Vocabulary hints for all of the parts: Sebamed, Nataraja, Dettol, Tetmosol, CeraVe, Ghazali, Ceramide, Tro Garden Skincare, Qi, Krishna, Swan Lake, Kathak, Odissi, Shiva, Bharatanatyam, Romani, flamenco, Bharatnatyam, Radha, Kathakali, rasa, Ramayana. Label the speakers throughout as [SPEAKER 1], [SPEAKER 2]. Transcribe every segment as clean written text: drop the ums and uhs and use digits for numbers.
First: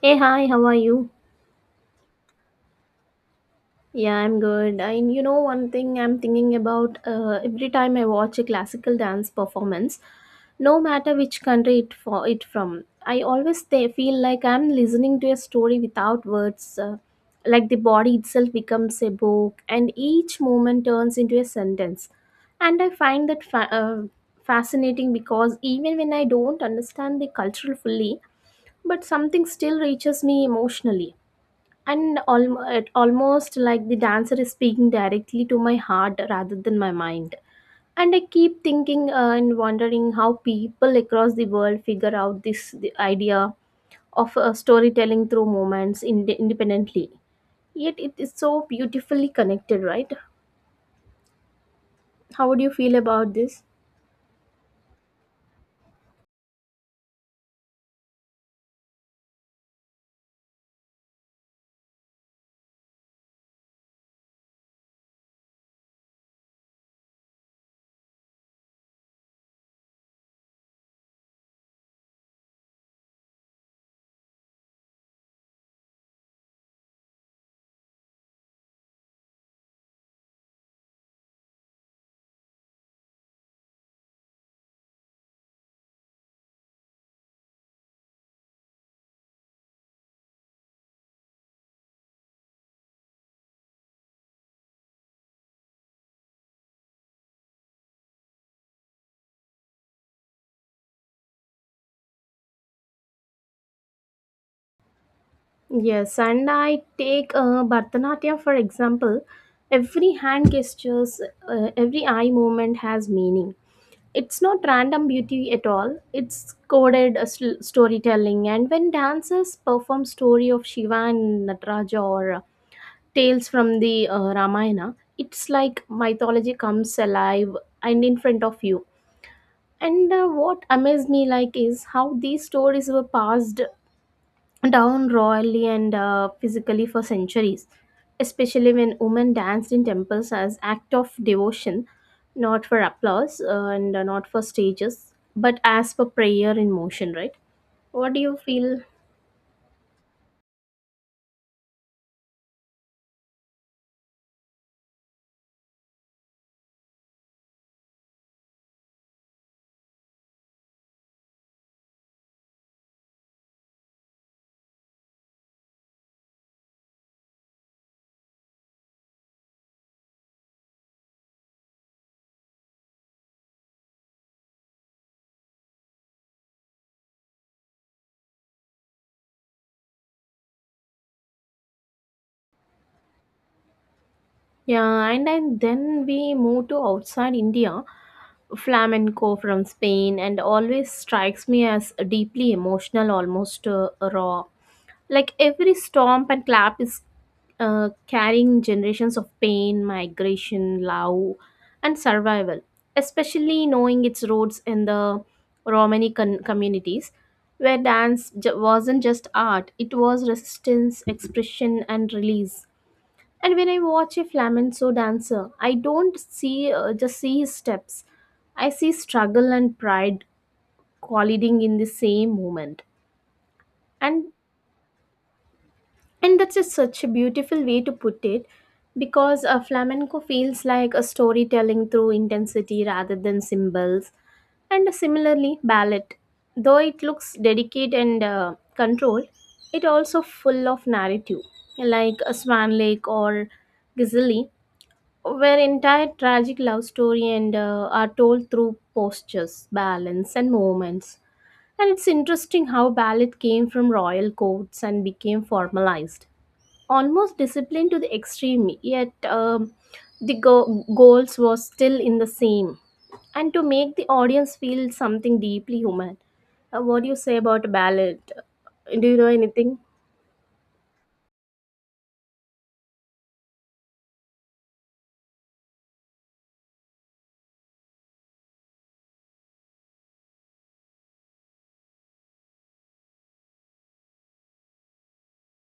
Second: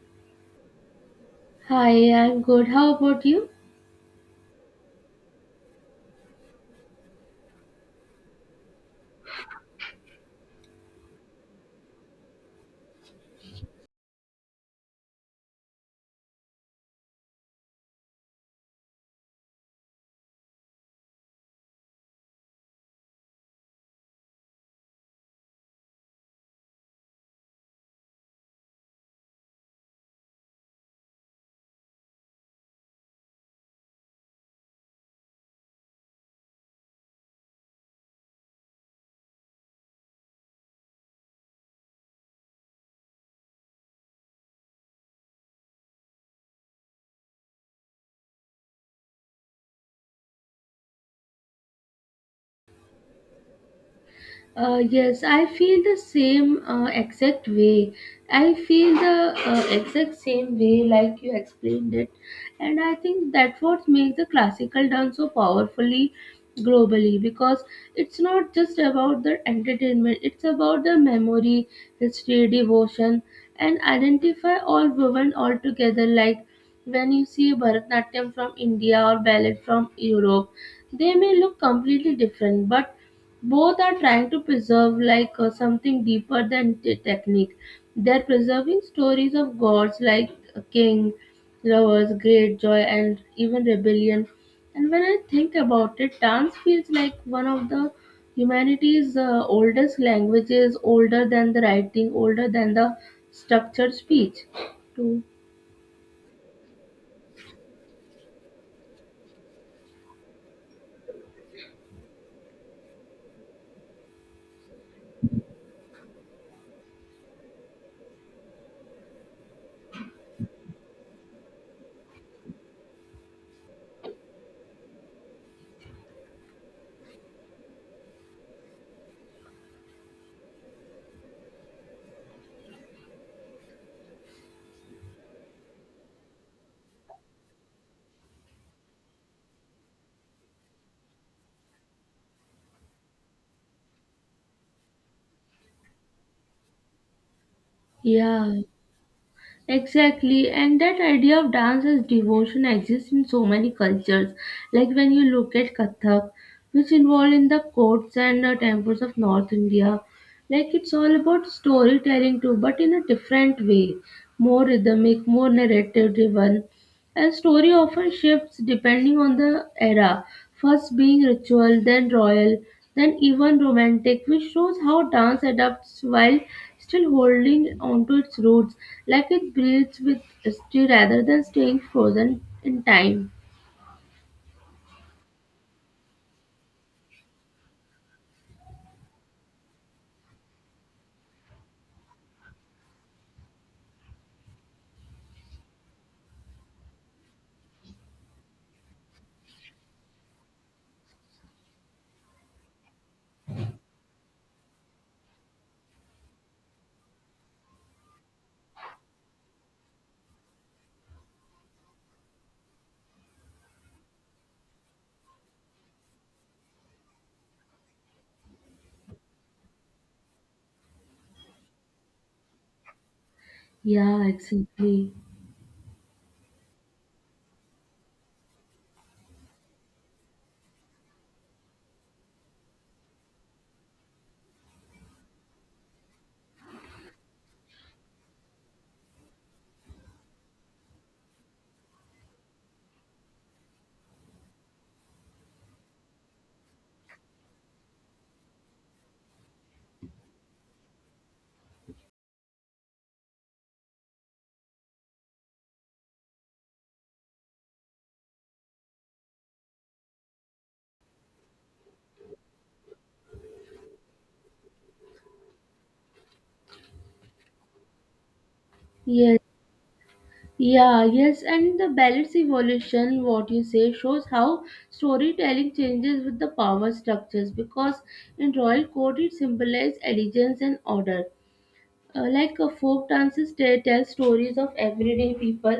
[SPEAKER 1] Hey, hi, how are you?
[SPEAKER 2] Hi, I'm good. How about you?
[SPEAKER 1] Yeah, I'm good. And you know, one thing I'm thinking about, every time I watch a classical dance performance, no matter which country it for it from, I always feel like I'm listening to a story without words. Like the body itself becomes a book, and each moment turns into a sentence. And I find that fascinating because even when I don't understand the culture fully, but something still reaches me emotionally, and it almost like the dancer is speaking directly to my heart rather than my mind. And I keep thinking, and wondering how people across the world figure out this the idea of storytelling through moments independently, yet it is so beautifully connected, right? How would you feel about this?
[SPEAKER 2] Yes, I feel the same exact way. I feel the exact same way like you explained it, and I think that's what makes the classical dance so powerfully globally because it's not just about the entertainment; it's about the memory, history, devotion, and identify all woven all together. Like when you see Bharatnatyam from India or ballet from Europe, they may look completely different, but both are trying to preserve like something deeper than technique. They're preserving stories of gods like a king, lovers, great joy, and even rebellion. And when I think about it, dance feels like one of the humanity's oldest languages, older than the writing, older than the structured speech too.
[SPEAKER 1] Yes, and I take, Bharatanatyam for example. Every hand gestures, every eye movement has meaning. It's not random beauty at all, it's coded, storytelling. And when dancers perform story of Shiva and Nataraja, or tales from the Ramayana, it's like mythology comes alive and in front of you. And what amazed me like is how these stories were passed down royally and, physically for centuries, especially when women danced in temples as act of devotion, not for applause, and not for stages, but as per prayer in motion, right? What do you
[SPEAKER 2] Yeah,
[SPEAKER 1] feel?
[SPEAKER 2] exactly, and that idea of dance as devotion exists in so many cultures. Like when you look at Kathak, which involved in the courts and temples of North India, like it's all about storytelling too, but in a different way, more rhythmic, more narrative driven. And story often shifts depending on the era, first being ritual, then royal, then even romantic, which shows how dance adapts while still holding onto its roots, like it breathes with history rather than staying frozen in time.
[SPEAKER 1] Yeah, and then we move to outside India. Flamenco from Spain, and always strikes me as deeply emotional, almost raw. Like every stomp and clap is, carrying generations of pain, migration, love, and survival, especially knowing its roots in the communities, where dance wasn't just art, it was resistance, expression, and release. And when I watch a flamenco dancer, I don't see just see his steps. I see struggle and pride colliding in the same moment.
[SPEAKER 2] Yeah,
[SPEAKER 1] And
[SPEAKER 2] exactly.
[SPEAKER 1] And that's just such a beautiful way to put it because, flamenco feels like a storytelling through intensity rather than symbols. And similarly, ballet, though it looks delicate and controlled, it also full of narrative, like a Swan Lake or Ghazali, where entire tragic love story and, are told through postures, balance, and movements. And it's interesting how ballet came from royal courts and became formalized, almost disciplined to the extreme, yet the goals was still in the same, and to make the audience feel something deeply human. What do you say about ballad? Do you know
[SPEAKER 2] Yes,
[SPEAKER 1] anything?
[SPEAKER 2] yeah, yes, and the ballet's evolution, what you say, shows how storytelling changes with the power structures because in royal court it symbolizes allegiance and order. Like folk dances, they tell stories of everyday people,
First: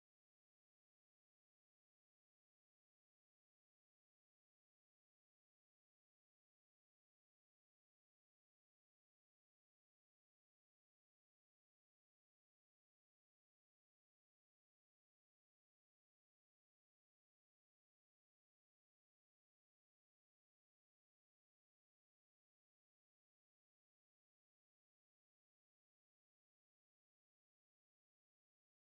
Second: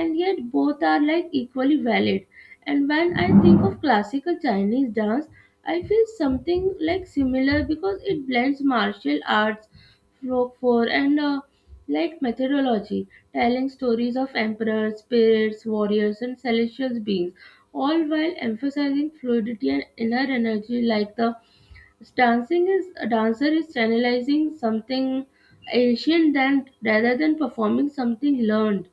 [SPEAKER 2] and yet both are like equally valid. And when I think of classical Chinese dance, I feel something like similar because it blends martial arts, folklore, and like methodology, telling stories of emperors, spirits, warriors, and celestial beings, all while emphasizing fluidity and inner energy, like the Dancing is a dancer is channelizing something ancient than rather than performing something learned.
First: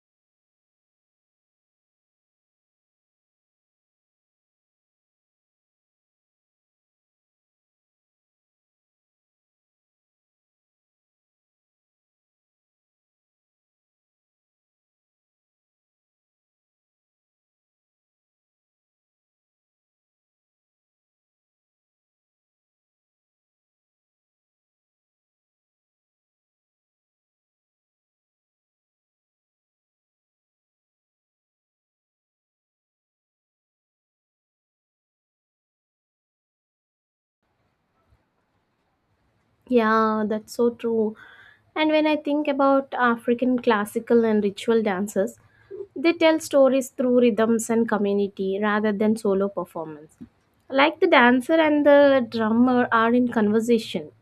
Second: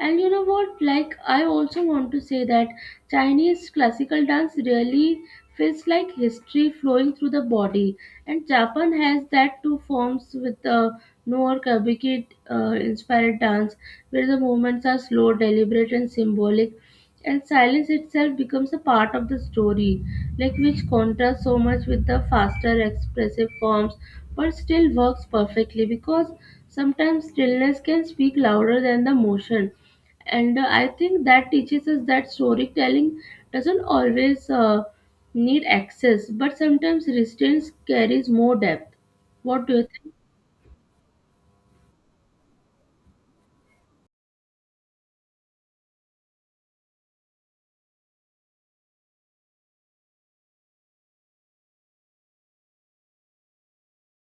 [SPEAKER 2] And you know what? Like, I also want to say that Chinese classical dance really feels like history flowing through the body, and Japan has that two forms with the no kabuki inspired dance, where the movements are slow, deliberate, and symbolic, and silence itself becomes a part of the story, like which contrasts so much with the faster, expressive forms, but still works perfectly because sometimes stillness can speak louder than the motion. And I think that teaches us that storytelling doesn't always need access but sometimes restraints carries more depth. What do you think?
[SPEAKER 1] Yeah, that's so true. And when I think about African classical and ritual dances, they tell stories through rhythms and community rather than solo performance. Like the dancer and the drummer are in conversation.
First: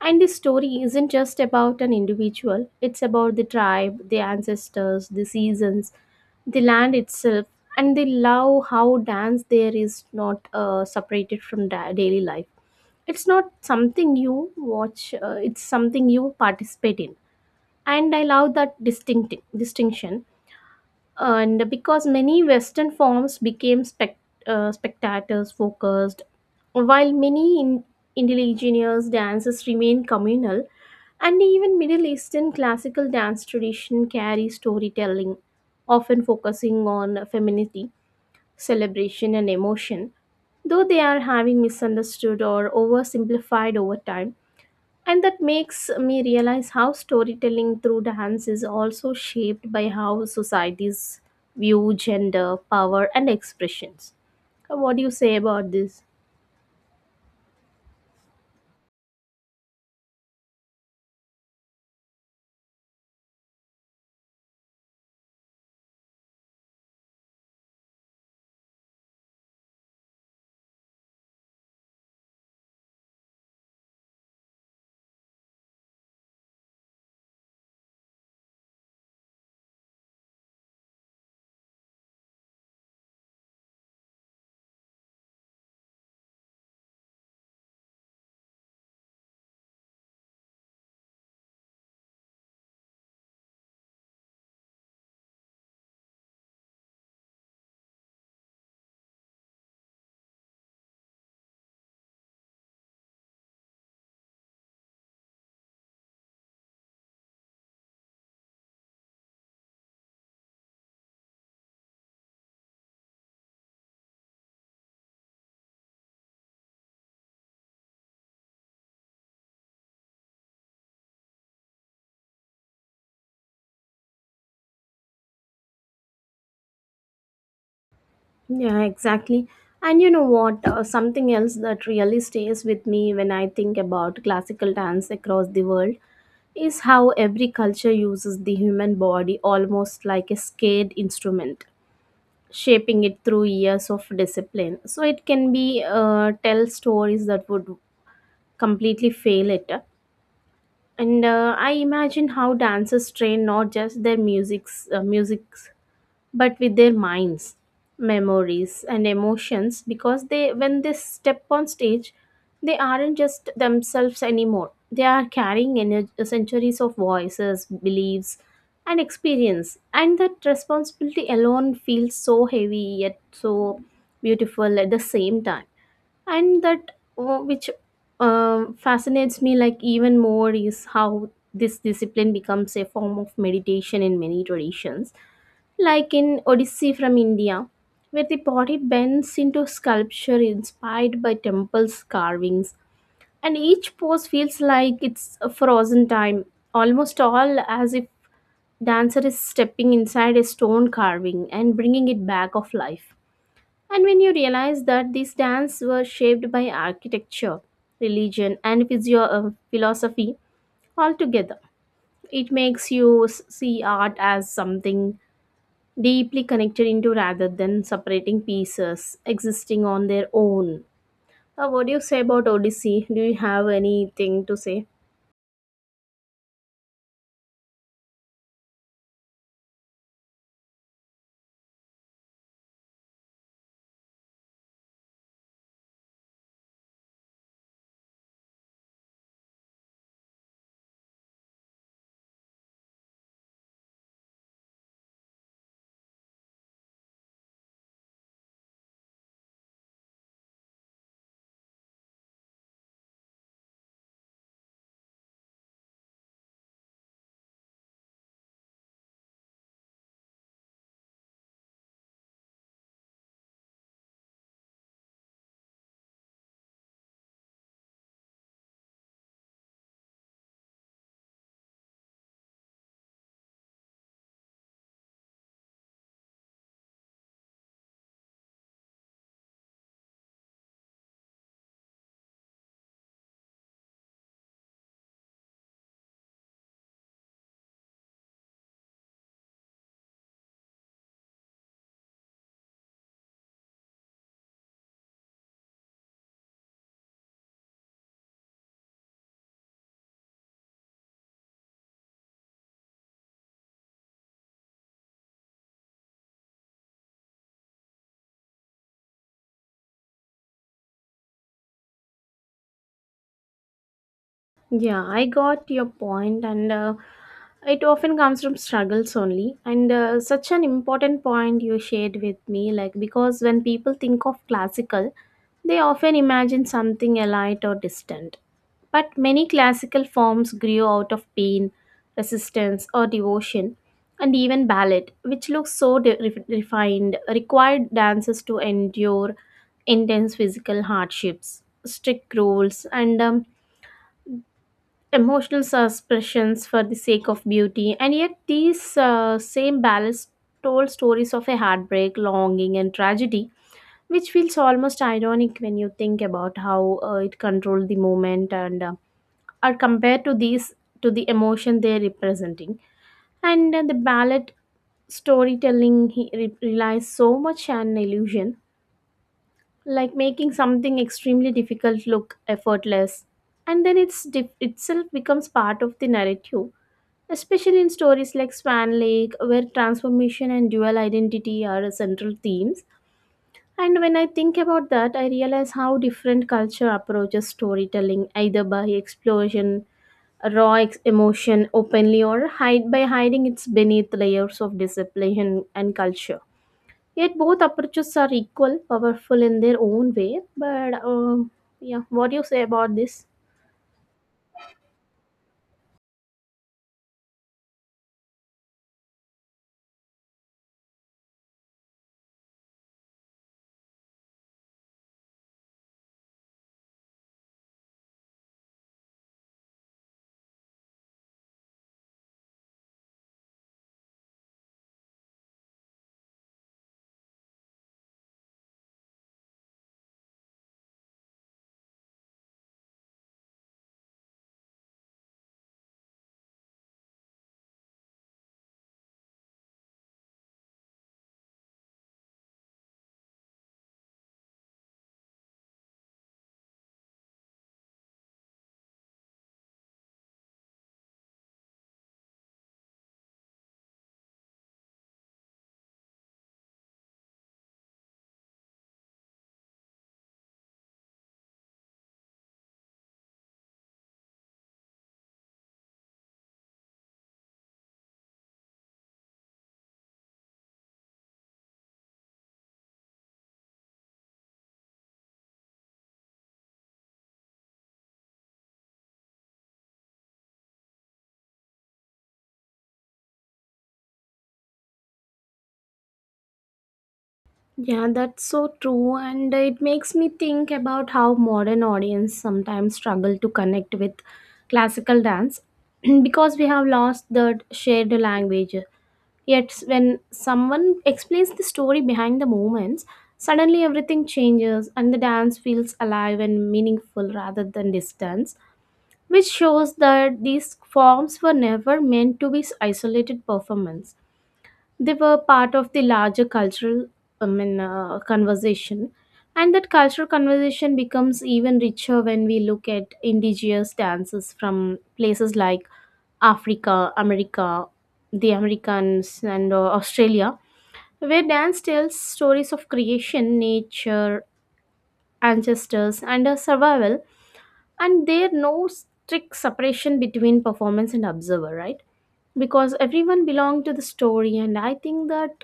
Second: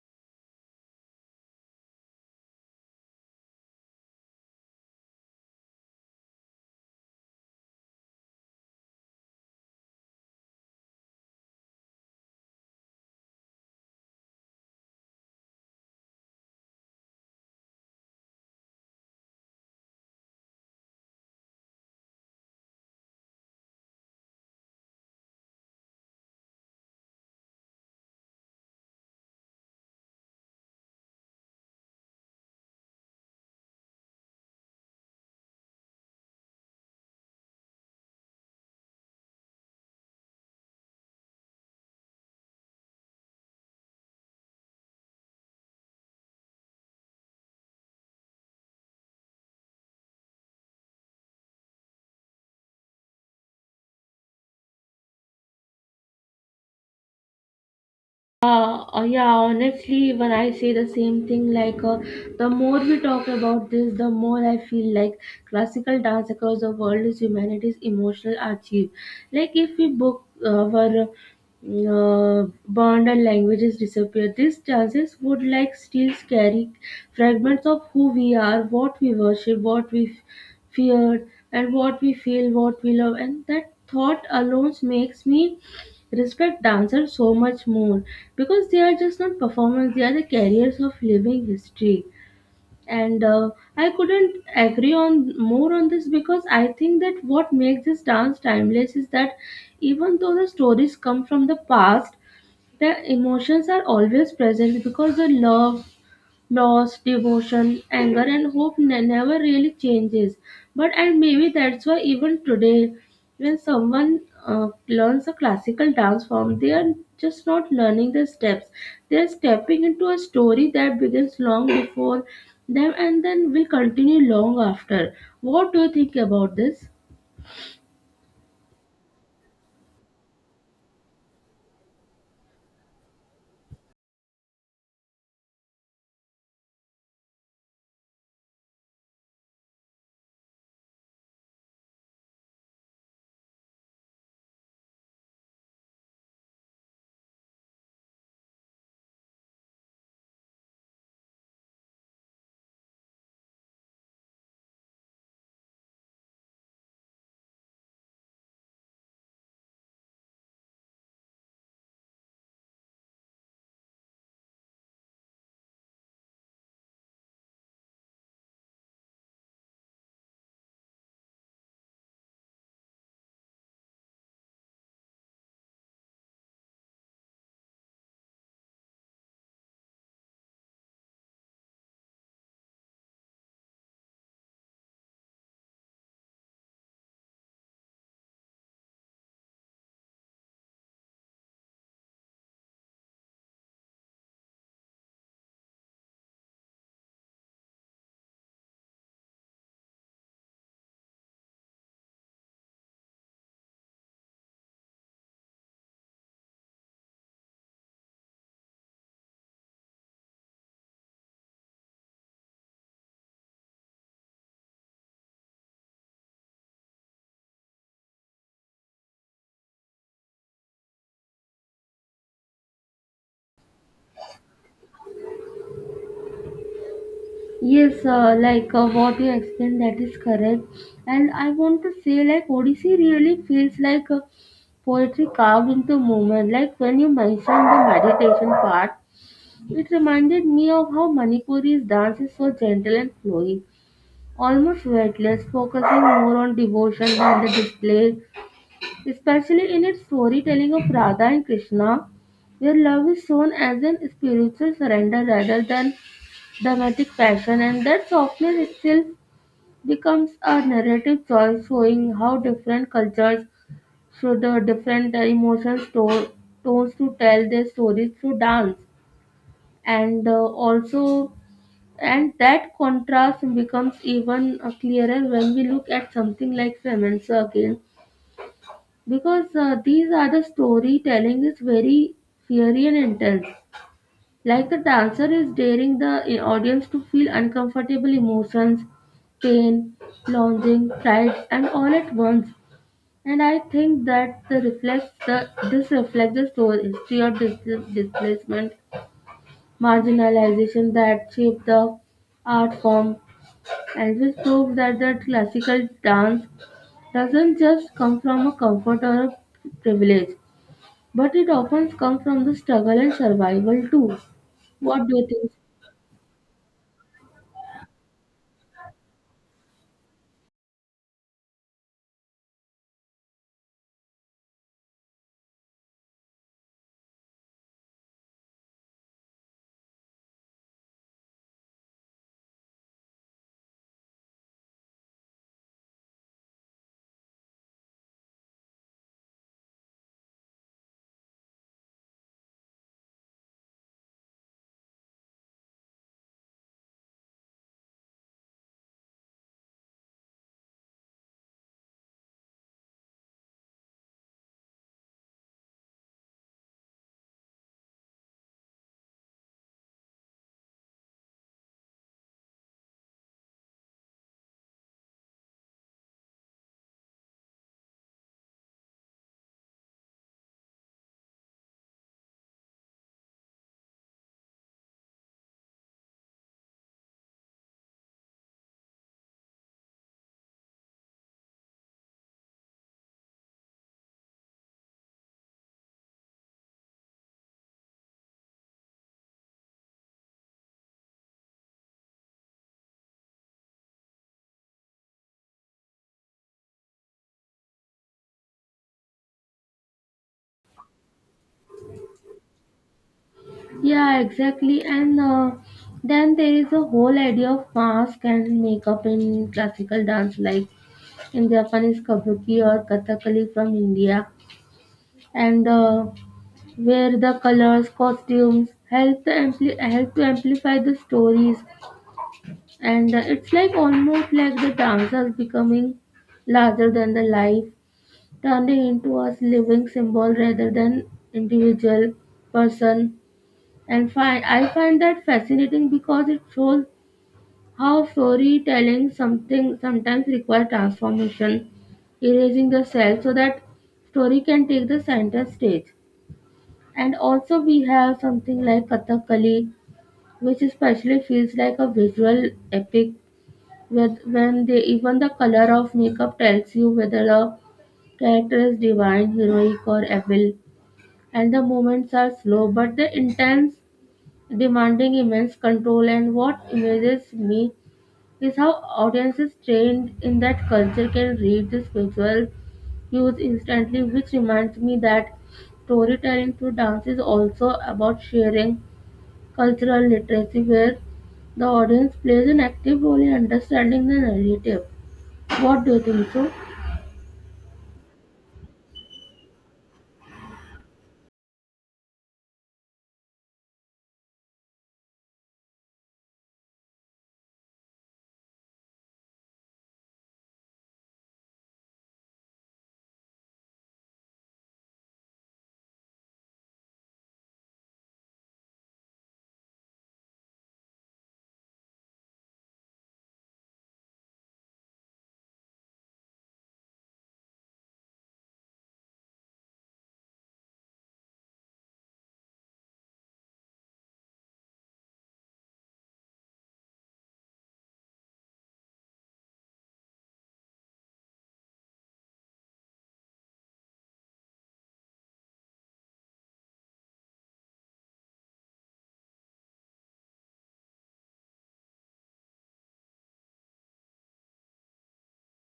[SPEAKER 1] And this story isn't just about an individual, it's about the tribe, the ancestors, the seasons, the land itself. And they love how dance there is not, separated from daily life. It's not something you watch, it's something you participate in. And I love that distinction. And because many Western forms became spectators focused, while many indigenous dances remain communal, and even Middle Eastern classical dance tradition carries storytelling, often focusing on femininity, celebration, and emotion, though they are having misunderstood or oversimplified over time. And that makes me realize how storytelling through dance is also shaped by how societies view gender, power, and expressions. What do you say about this?
[SPEAKER 2] Yeah, honestly, when I say the same thing, like the more we talk about this, the more I feel like classical dance across the world is humanity's emotional archive. Like if we book our bond and languages disappear, these dances would like still carry fragments of who we are, what we worship, what we feared, and what we feel, what we love, and that thought alone makes me respect dancers so much more because they are just not performers, they are the carriers of living history. And I couldn't agree on more on this because I think that what makes this dance timeless is that even though the stories come from the past, the emotions are always present because the love, loss, devotion, anger, and hope never really changes. But and maybe that's why even today, when someone learns a classical dance form, they are just not learning the steps. They are stepping into a story that begins long before them and then will continue long after. What do you think about this?
[SPEAKER 1] Yeah, exactly. And you know what? Something else that really stays with me when I think about classical dance across the world is how every culture uses the human body almost like a scared instrument, shaping it through years of discipline, so it can be, tell stories that would completely fail it. And I imagine how dancers train not just their music, but with their minds, memories, and emotions. Because they when they step on stage, they aren't just themselves anymore. They are carrying centuries of voices, beliefs, and experience, and that responsibility alone feels so heavy yet so beautiful at the same time. And that which fascinates me like even more is how this discipline becomes a form of meditation in many traditions, like in Odyssey from India, where the body bends into sculpture inspired by temples' carvings, and each pose feels like it's a frozen time, almost all as if dancer is stepping inside a stone carving and bringing it back of life. And when you realize that these dance were shaped by architecture, religion, and philosophy all together, it makes you see art as something deeply connected into rather than separating pieces existing on their own. What do you say about Odyssey? Do you have anything to say?
[SPEAKER 2] Yes, what you explained, that is correct. And I want to say, like, Odissi really feels like poetry carved into movement. Like, when you mentioned the meditation part, it reminded me of how Manipuri's dance is so gentle and flowing, almost weightless, focusing more on devotion than the display, especially in its storytelling of Radha and Krishna, where love is shown as an spiritual surrender rather than dramatic passion, and that softness itself becomes a narrative choice, showing how different cultures through the different emotions, tones to tell their stories through dance, and also and that contrast becomes even clearer when we look at something like flamenco again, because these are the storytelling is very fiery and intense. Like the dancer is daring the audience to feel uncomfortable emotions, pain, longing, pride, and all at once. And I think that the reflects the this reflects the slow history of displacement, marginalization that shaped the art form. And this proves that the classical dance doesn't just come from a comfort or a privilege, but it often comes from the struggle and survival too.
[SPEAKER 1] Yeah,
[SPEAKER 2] What do
[SPEAKER 1] I
[SPEAKER 2] you think?
[SPEAKER 1] got your point. And it often comes from struggles only, and such an important point you shared with me. Like, because when people think of classical, they often imagine something alight or distant. But many classical forms grew out of pain, resistance, or devotion. And even ballet, which looks so refined, required dancers to endure intense physical hardships, strict rules, and emotional expressions for the sake of beauty. And yet these, same ballads told stories of a heartbreak, longing, and tragedy, which feels almost ironic when you think about how, it controlled the moment, and are compared to the emotion they're representing. And the ballad storytelling he relies so much on illusion, like making something extremely difficult look effortless. And then it's dif- itself becomes part of the narrative, especially in stories like Swan Lake, where transformation and dual identity are central themes. And when I think about that, I realize how different culture approaches storytelling, either by explosion, raw emotion openly, or hide by hiding its beneath layers of discipline and culture. Yet both approaches are equal, powerful in their own way. But yeah, what do you say about this?
[SPEAKER 2] Yeah, exactly. And then there is a whole idea of mask and makeup in classical dance, like in Japanese kabuki or kathakali from India, and where the colors, costumes help to help to amplify the stories, and it's like almost like the dancers becoming larger than the life, turning into a living symbol rather than individual person. And find I find that fascinating because it shows how storytelling something sometimes requires transformation, erasing the self so that story can take the center stage. And also we have something like Kathakali, which especially feels like a visual epic with when they even the color of makeup tells you whether the character is divine, heroic, or evil. And the moments are slow but the intense, demanding immense control. And what amazes me is how audiences trained in that culture can read the visual cues instantly, which reminds me that storytelling through dance is also about sharing cultural literacy where the audience plays an active role in understanding the narrative. What do you think so?
[SPEAKER 1] Yeah, that's so true, and it makes me think about how modern audience sometimes struggle to connect with classical dance because we have lost the shared language. Yet, when someone explains the story behind the movements, suddenly everything changes and the dance feels alive and meaningful rather than distant, which shows that these forms were never meant to be isolated performance. They were part of the larger cultural, I mean, conversation. And that cultural conversation becomes even richer when we look at indigenous dances from places like Africa, America, the Americans, and Australia, where dance tells stories of creation, nature, ancestors, and survival. And there no strict separation between performance and observer, right? Because everyone belonged to the story. And I think that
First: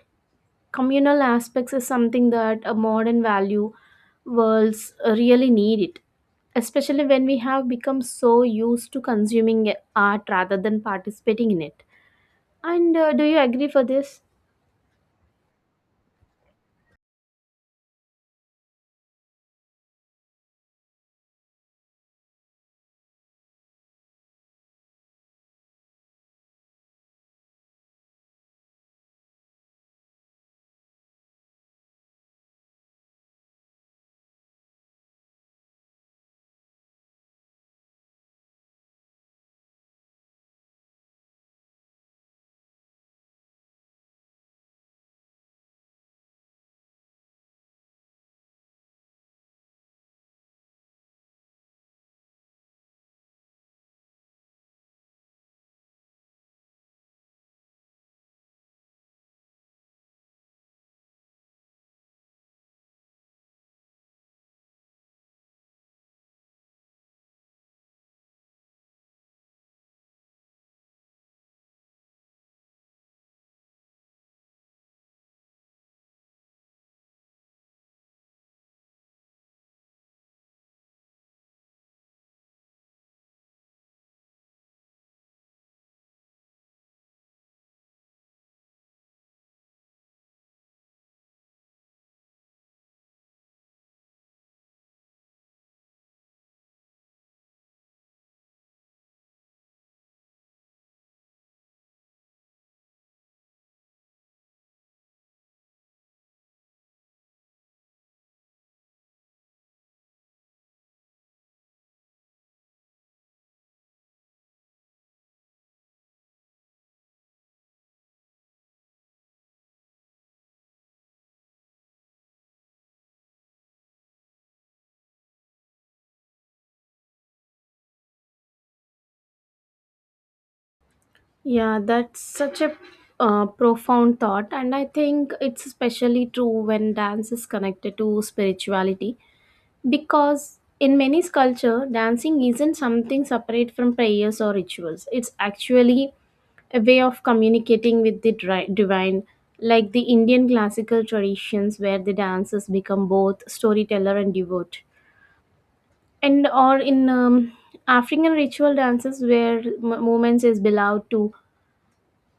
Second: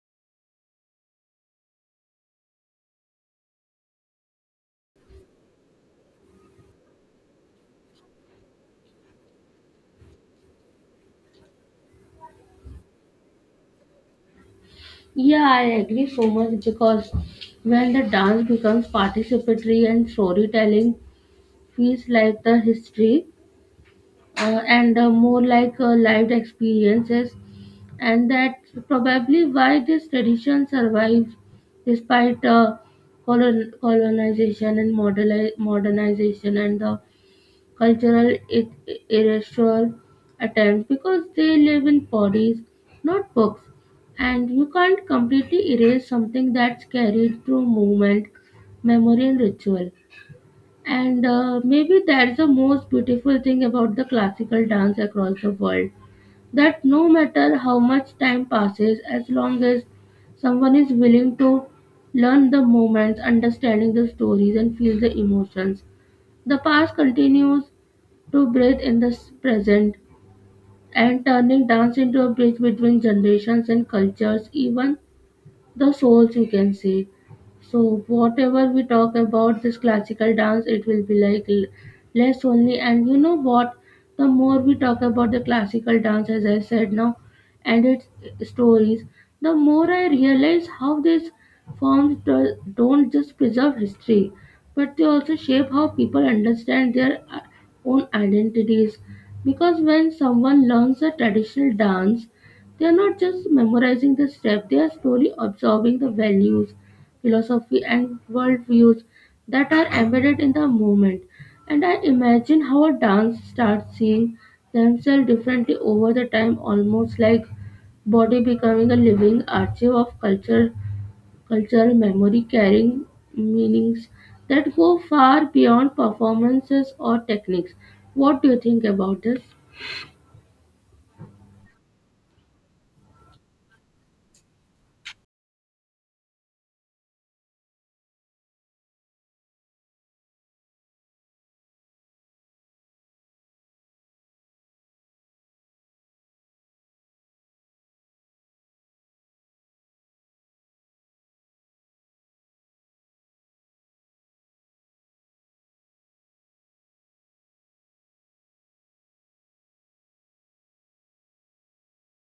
[SPEAKER 1] communal aspects is something that a modern value worlds really need it, especially when we have become so used to consuming art rather than participating in it. And do you agree for this?
[SPEAKER 2] Yeah, I agree so much because when the dance becomes participatory and storytelling feels like the history, and more like lived experiences, and that's probably why this tradition survives despite colonization and modernization and the cultural erasure attempts because they live in bodies, not books, and you can't completely erase something that's carried through movement, memory, and ritual. And maybe that's the most beautiful thing about the classical dance across the world, that no matter how much time passes, as long as someone is willing to learn the moments, understanding the stories, and feel the emotions, the past continues to breathe in the present, and turning dance into a bridge between generations and cultures, even the souls you can say. So whatever we talk about this classical dance, it will be like less only. And you know what, the more we talk about the classical dance as I said now and its stories, the more I realize how these forms don't just preserve history, but they also shape how people understand their own identities, because when someone learns a traditional dance, they are not just memorizing the steps, they are slowly absorbing the values, philosophy, and worldviews that are embedded in the movement. And I imagine how a dance starts seeing themselves differently over the time, almost like body becoming a living archive of culture, cultural memory carrying meanings that go far beyond performances or techniques. What do you think about this?
[SPEAKER 1] Yeah, that's such a, profound thought. And I think it's especially true when dance is connected to spirituality. Because in many culture, dancing isn't something separate from prayers or rituals. It's actually a way of communicating with the divine, like the Indian classical traditions where the dancers become both storyteller and devote. And or in African ritual dances where movements is believed to,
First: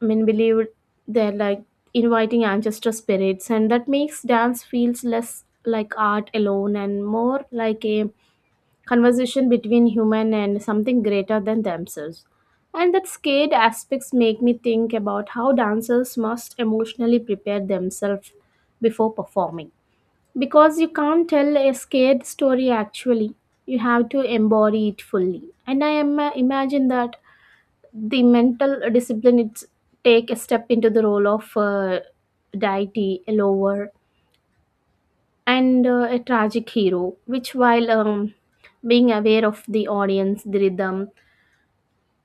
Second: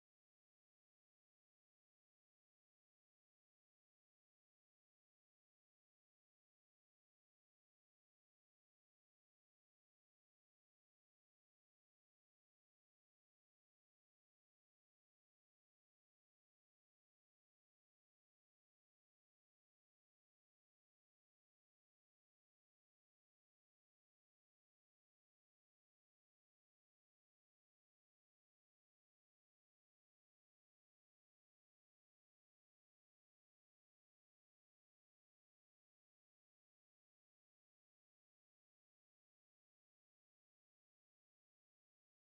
[SPEAKER 1] I mean, believed they're like inviting ancestor spirits, and that makes dance feels less like art alone and more like a conversation between human and something greater than themselves. And that scared aspects make me think about how dancers must emotionally prepare themselves before performing. Because you can't tell a scared story actually, you have to embody it fully. And I imagine that the mental discipline it's take a step into the role of, deity, a lover, and, a tragic hero, which, while being aware of the audience, the rhythm,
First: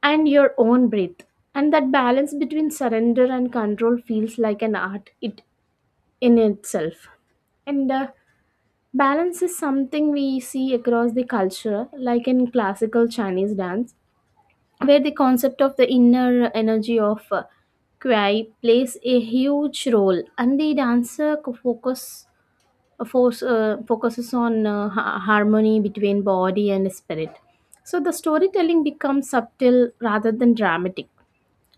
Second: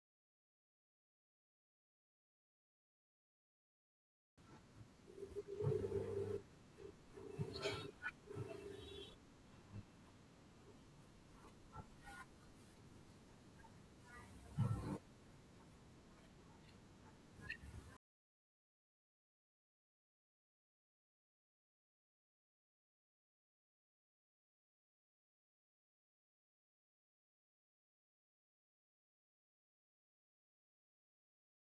[SPEAKER 1] and your own breath. And that balance between surrender and control feels like an art it in itself. And balance is something we see across the culture, like in classical Chinese dance, where the concept of the inner energy of, Cry plays a huge role, and the dancer focuses on, harmony between body and spirit. So the storytelling becomes subtle rather than dramatic.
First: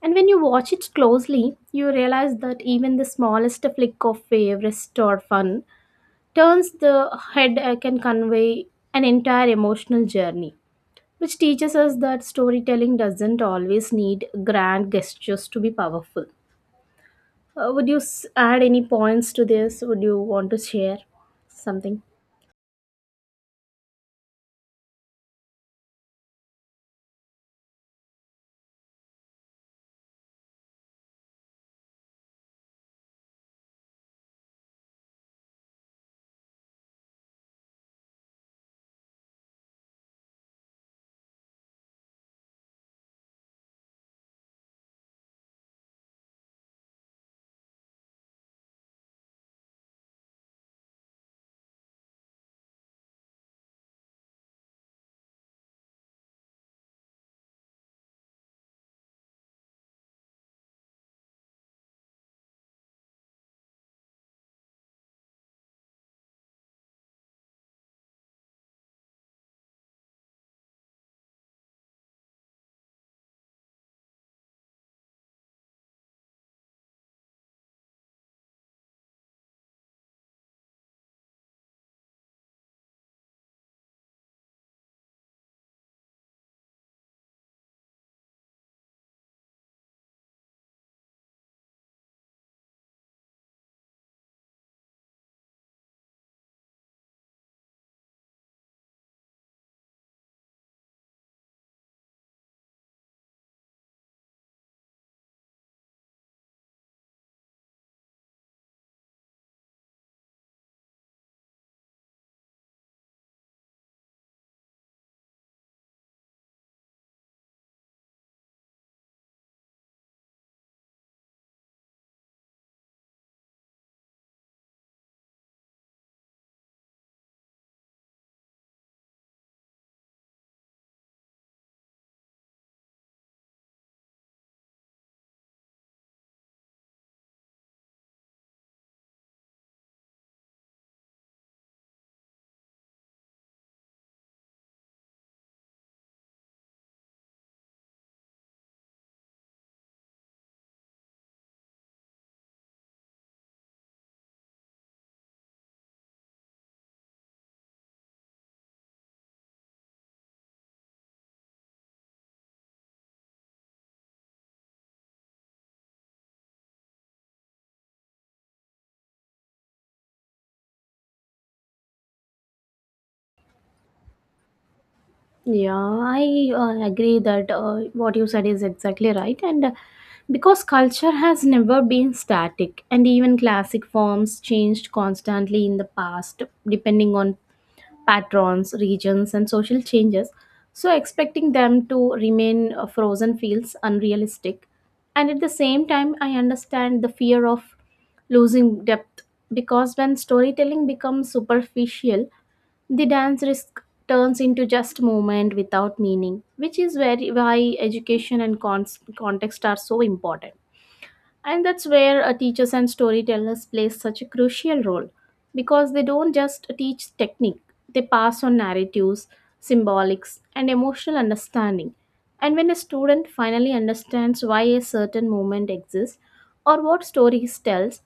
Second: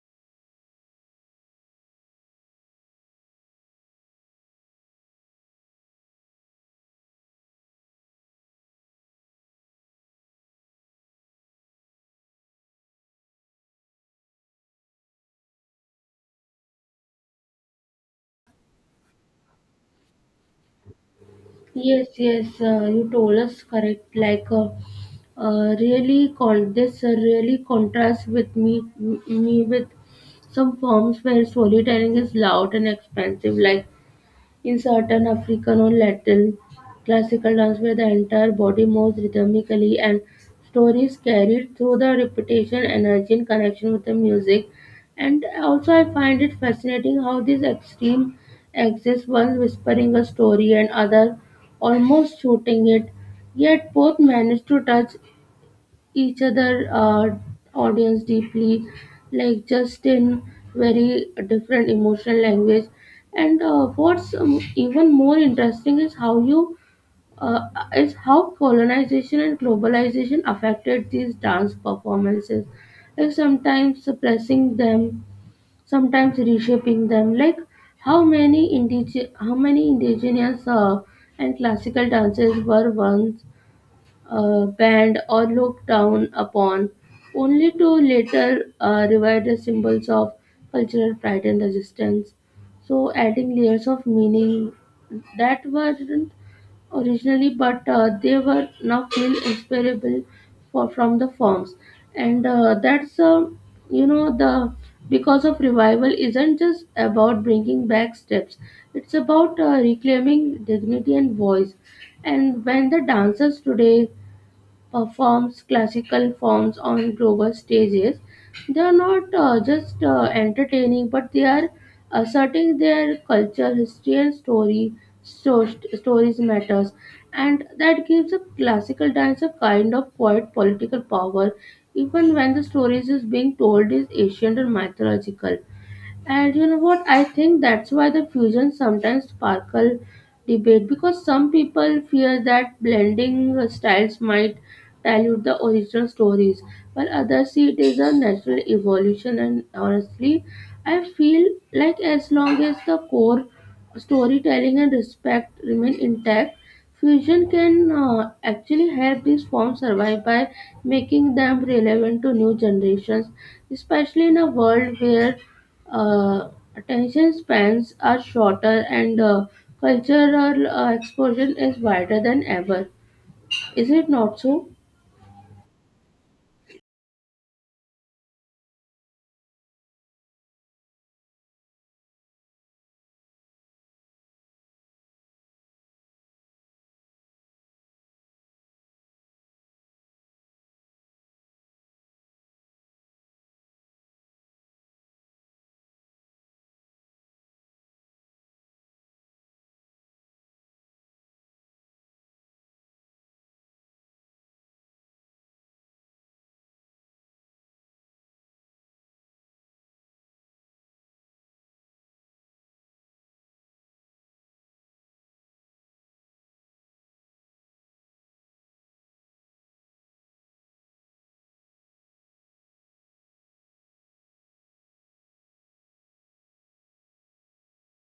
[SPEAKER 1] And when you watch it closely, you realize that even the smallest flick of wave, rest, or fun turns the head, can convey an entire emotional journey, which teaches us that storytelling doesn't always need grand gestures to be powerful. Would you add any points to this? Would you want to share something?
[SPEAKER 2] Yes, yes, you told us correct. Like, really, this really contrasts with me, me with some forms where storytelling is loud and expensive. Like, in certain African or Latin classical dance where the entire body moves rhythmically and stories carried through the repetition, energy, and connection with the music. And also I find it fascinating how these extreme exists, one whispering a story and other almost shooting it, yet both manage to touch each other audience deeply, like just in very different emotional language. And what's even more interesting is how you uh, is how colonization and globalization affected these dance performances, like sometimes suppressing them, sometimes reshaping them, like how many how many indigenous and classical dances were once banned or looked down upon, only to later revive the symbols of cultural pride and resistance. So, adding layers of meaning that weren't originally, but they were now feel inseparable for from the forms, and that's you know the because of revival isn't just about bringing back steps; it's about reclaiming dignity and voice. And when the dancers today performs classical forms on global stages. They are not just entertaining, but they are asserting their culture, history, and story. So, stories matters, and that gives a classical dance a kind of quiet political power, even when the stories is being told is ancient or mythological. And you know what? I think that's why the fusion sometimes sparkle debate because some people fear that blending styles might dilute the original stories, while others see it as a natural evolution. And honestly, I feel like as long as the core storytelling and respect remain intact, fusion can actually help these forms survive by making them relevant to new generations, especially in a world where uh, attention spans are shorter and cultural exposure is wider than ever. Is it not so?
[SPEAKER 1] Yeah, I agree that, what you said is exactly right. And because culture has never been static, and even classic forms changed constantly in the past, depending on patrons, regions, and social changes. So, expecting them to remain frozen feels unrealistic. And at the same time, I understand the fear of losing depth because when storytelling becomes superficial, the dance risk turns into just movement without meaning, which is very why education and context are so important. And that's where teachers and storytellers play such a crucial role because they don't just teach technique, they pass on narratives, symbolics, and emotional understanding. And when a student finally understands why a certain movement exists or what story he tells,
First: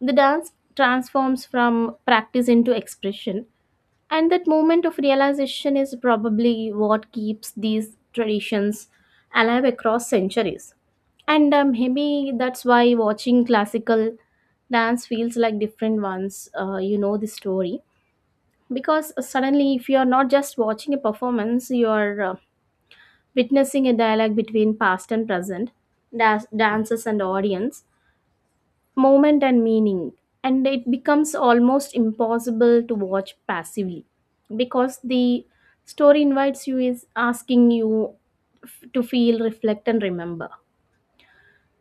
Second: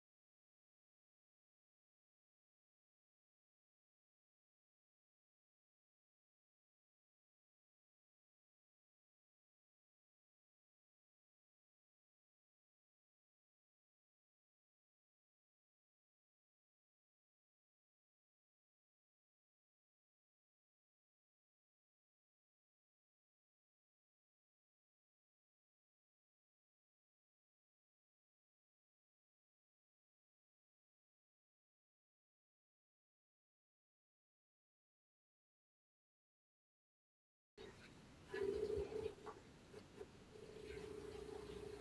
[SPEAKER 1] the dance transforms from practice into expression, and that moment of realization is probably what keeps these traditions alive across centuries. And Maybe that's why watching classical dance feels like different ones, the story. Because suddenly, if you're not just watching a performance, you're witnessing a dialogue between past and present, dancers and audience, moment and meaning, and it becomes almost impossible to watch passively because the story invites you, is asking you to feel, reflect, and remember.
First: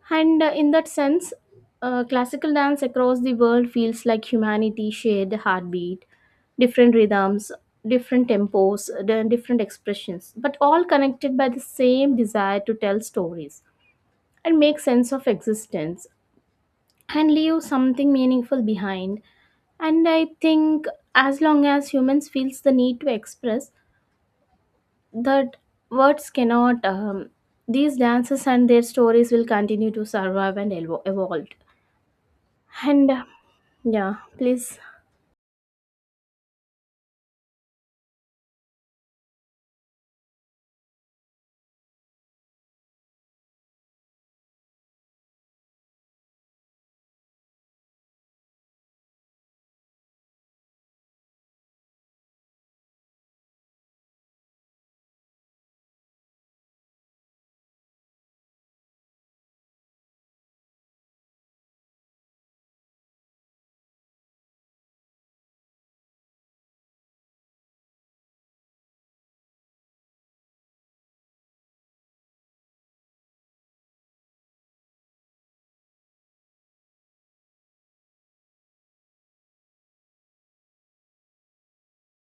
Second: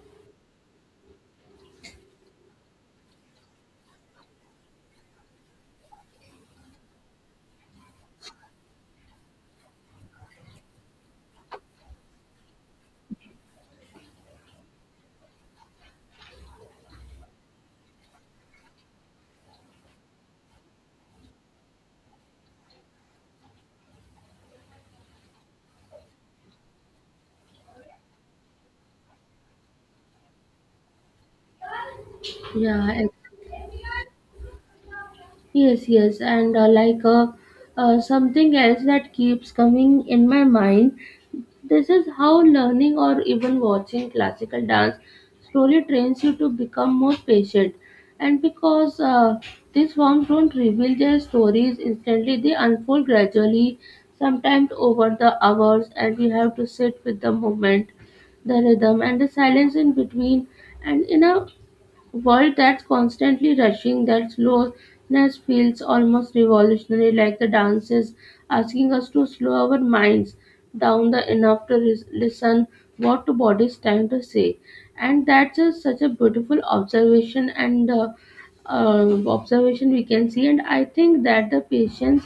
[SPEAKER 1] And in that sense, classical dance across the world feels like humanity shared heartbeat, different rhythms, different tempos, the different expressions, but all connected by the same desire to tell stories and make sense of existence and leave something meaningful behind. And I think, as long as humans feels the need to express that words cannot these dances and their stories will continue to survive and evolve.
[SPEAKER 2] Yeah,
[SPEAKER 1] And
[SPEAKER 2] ex-
[SPEAKER 1] yeah, please.
[SPEAKER 2] yes, yes, and something else that keeps coming in my mind, this is how learning or even watching classical dance slowly trains you to become more patient. And because these forms don't reveal their stories instantly, they unfold gradually, sometimes over the hours, and we have to sit with the moment, the rhythm, and the silence in between. And in a world that's constantly rushing, that slowness feels almost revolutionary, like the dance is asking us to slow our minds down the enough to listen what the body is trying to say. And that's a, such a beautiful observation. And observation we can see. And I think that the patience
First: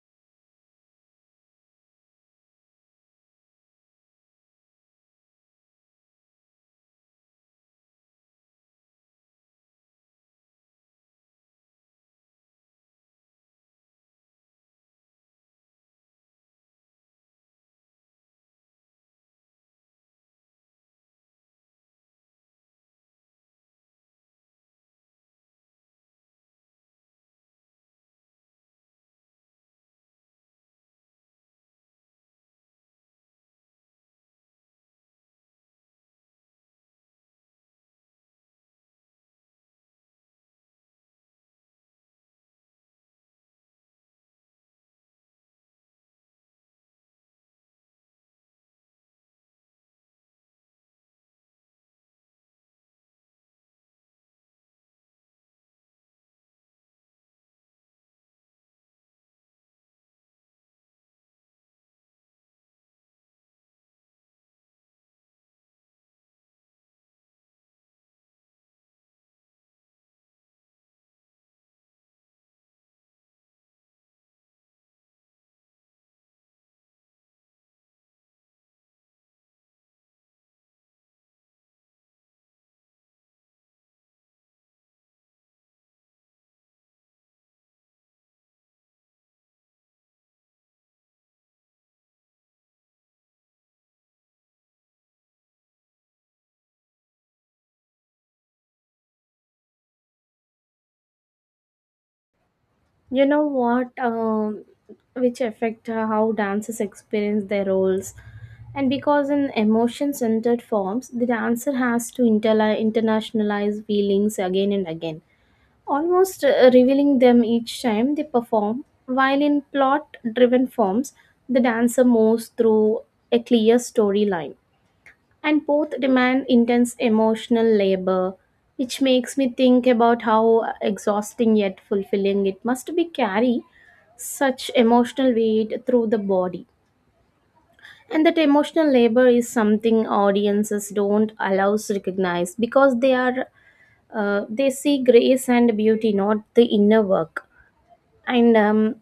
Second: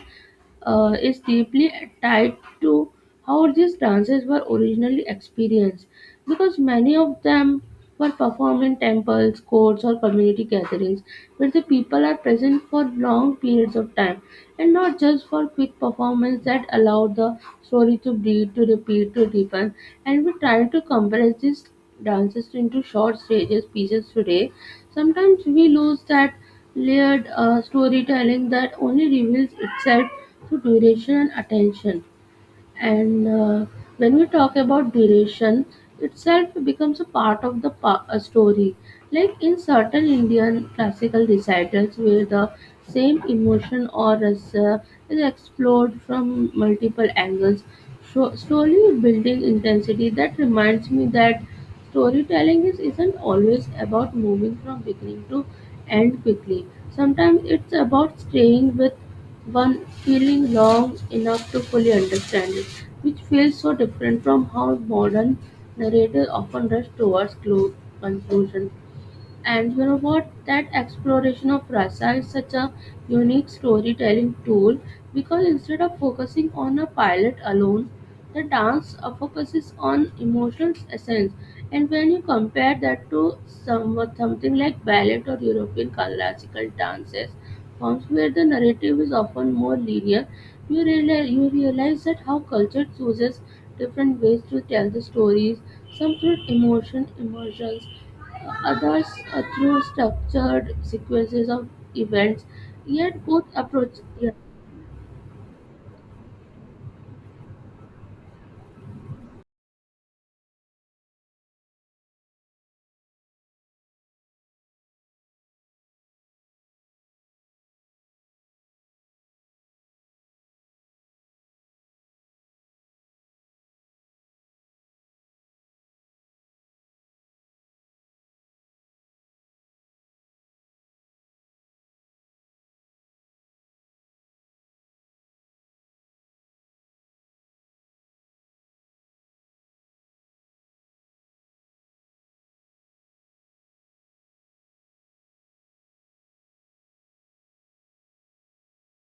[SPEAKER 2] is deeply tied to how these dances were originally experienced because many of them were performed in temples, courts, or community gatherings where the people are present for long periods of time and not just for quick performance that allow the story to breathe, to repeat, to deepen. And we try to compress these dances into short stages pieces today. Sometimes we lose that layered storytelling that only reveals itself to duration and attention. And when we talk about duration, itself becomes a part of the a story. Like in certain Indian classical recitals, where the same emotion or rasa is explored from multiple angles, so slowly building intensity. That reminds me that isn't always about moving from beginning to end quickly. Sometimes it's about staying with one feeling long enough to fully understand it, which feels so different from how modern narratives often rush towards conclusion. And you know what? That exploration of rasa is such a unique storytelling tool because instead of focusing on a pilot alone, the dance focuses on emotional essence. And when you compare that to something like ballet or European classical dances, forms where the narrative is often more linear, you realize that how culture chooses different ways to tell the stories, emotions others through structured sequences of events.
[SPEAKER 1] You
[SPEAKER 2] Yet
[SPEAKER 1] know
[SPEAKER 2] both approach.
[SPEAKER 1] what?
[SPEAKER 2] Yeah.
[SPEAKER 1] Which affect how dancers experience their roles. And because in emotion centered forms the dancer has to internationalize feelings again and again, almost revealing them each time they perform, while in plot driven forms, the dancer moves through a clear storyline. And both demand intense emotional labor, which makes me think about how exhausting yet fulfilling it must be carry such emotional weight through the body. And that emotional labor is something audiences don't allow us to recognize because they are they see grace and beauty, not the inner work, and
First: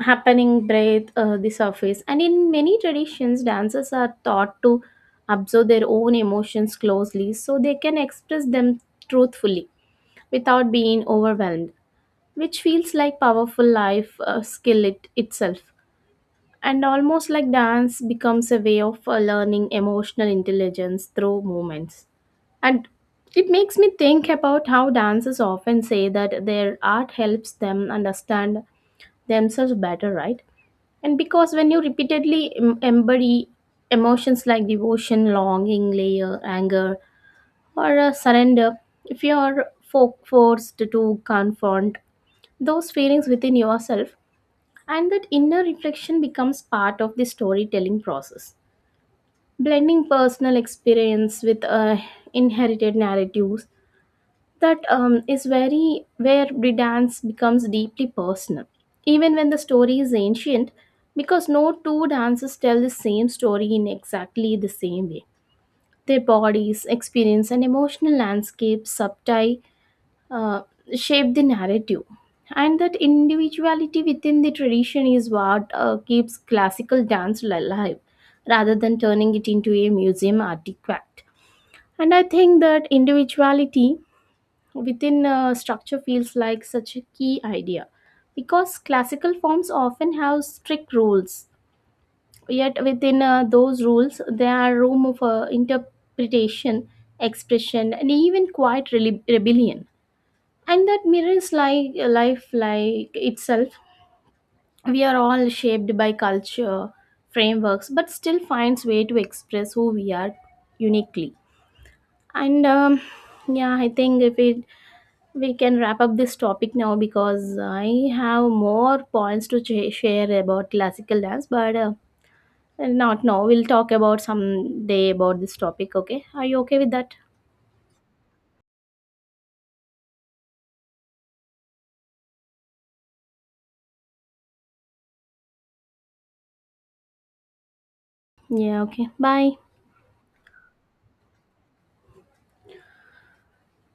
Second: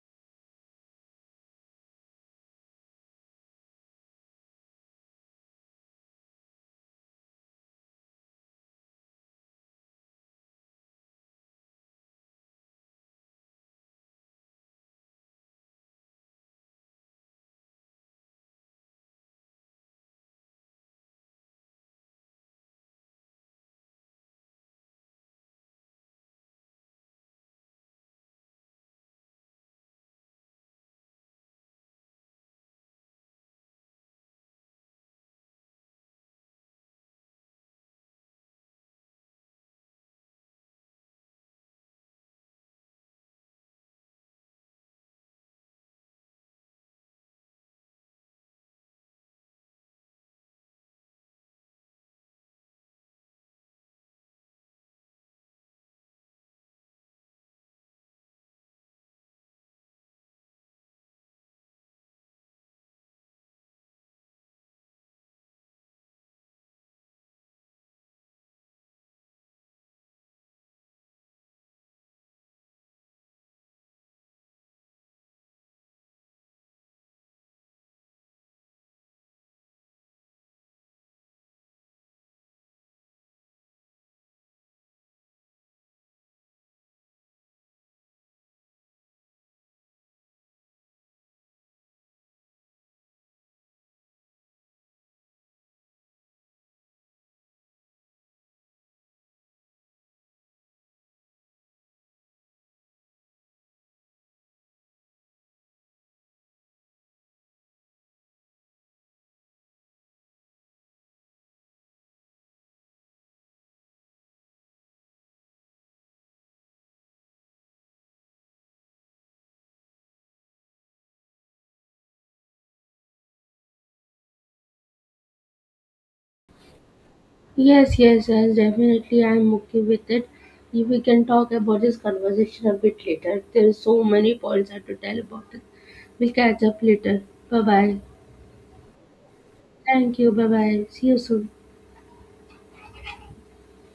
[SPEAKER 1] happening breath the surface. And in many traditions dancers are taught to observe their own emotions closely so they can express them truthfully without being overwhelmed, which feels like powerful life skill itself, and almost like dance becomes a way of learning emotional intelligence through movements. And it makes me think about how dancers often say that their art helps them understand themselves better, right? And because when you repeatedly embody emotions like devotion, longing, layer, anger, or surrender, if you are forced to confront those feelings within yourself, and that inner reflection becomes part of the storytelling process. Blending personal experience with inherited narratives, that is very where the dance becomes deeply personal even when the story is ancient, because no two dances tell the same story in exactly the same way. Their bodies experience and emotional landscape subtly uh, shape the narrative. And that individuality within the tradition is what keeps classical dance alive rather than turning it into a museum artifact. And I think that individuality within structure feels like such a key idea because classical forms often have strict rules, yet within those rules there are room for interpretation, expression, and even quiet rebellion. And that mirrors like life like itself. We are all shaped by culture frameworks but still finds way to express who we are uniquely. And yeah, I think if we can wrap up this topic now because I have more points to share about classical dance, but not now. We'll talk about some day about this topic. Okay, are you okay with that?
[SPEAKER 2] Yes, yes, yes, definitely. I'm okay with it. If we can talk about this conversation a bit later. There's so many points I have to tell about it. We'll catch up later. Bye bye.
[SPEAKER 1] Yeah. Okay. Bye.
[SPEAKER 2] Thank you. Bye bye. See you soon.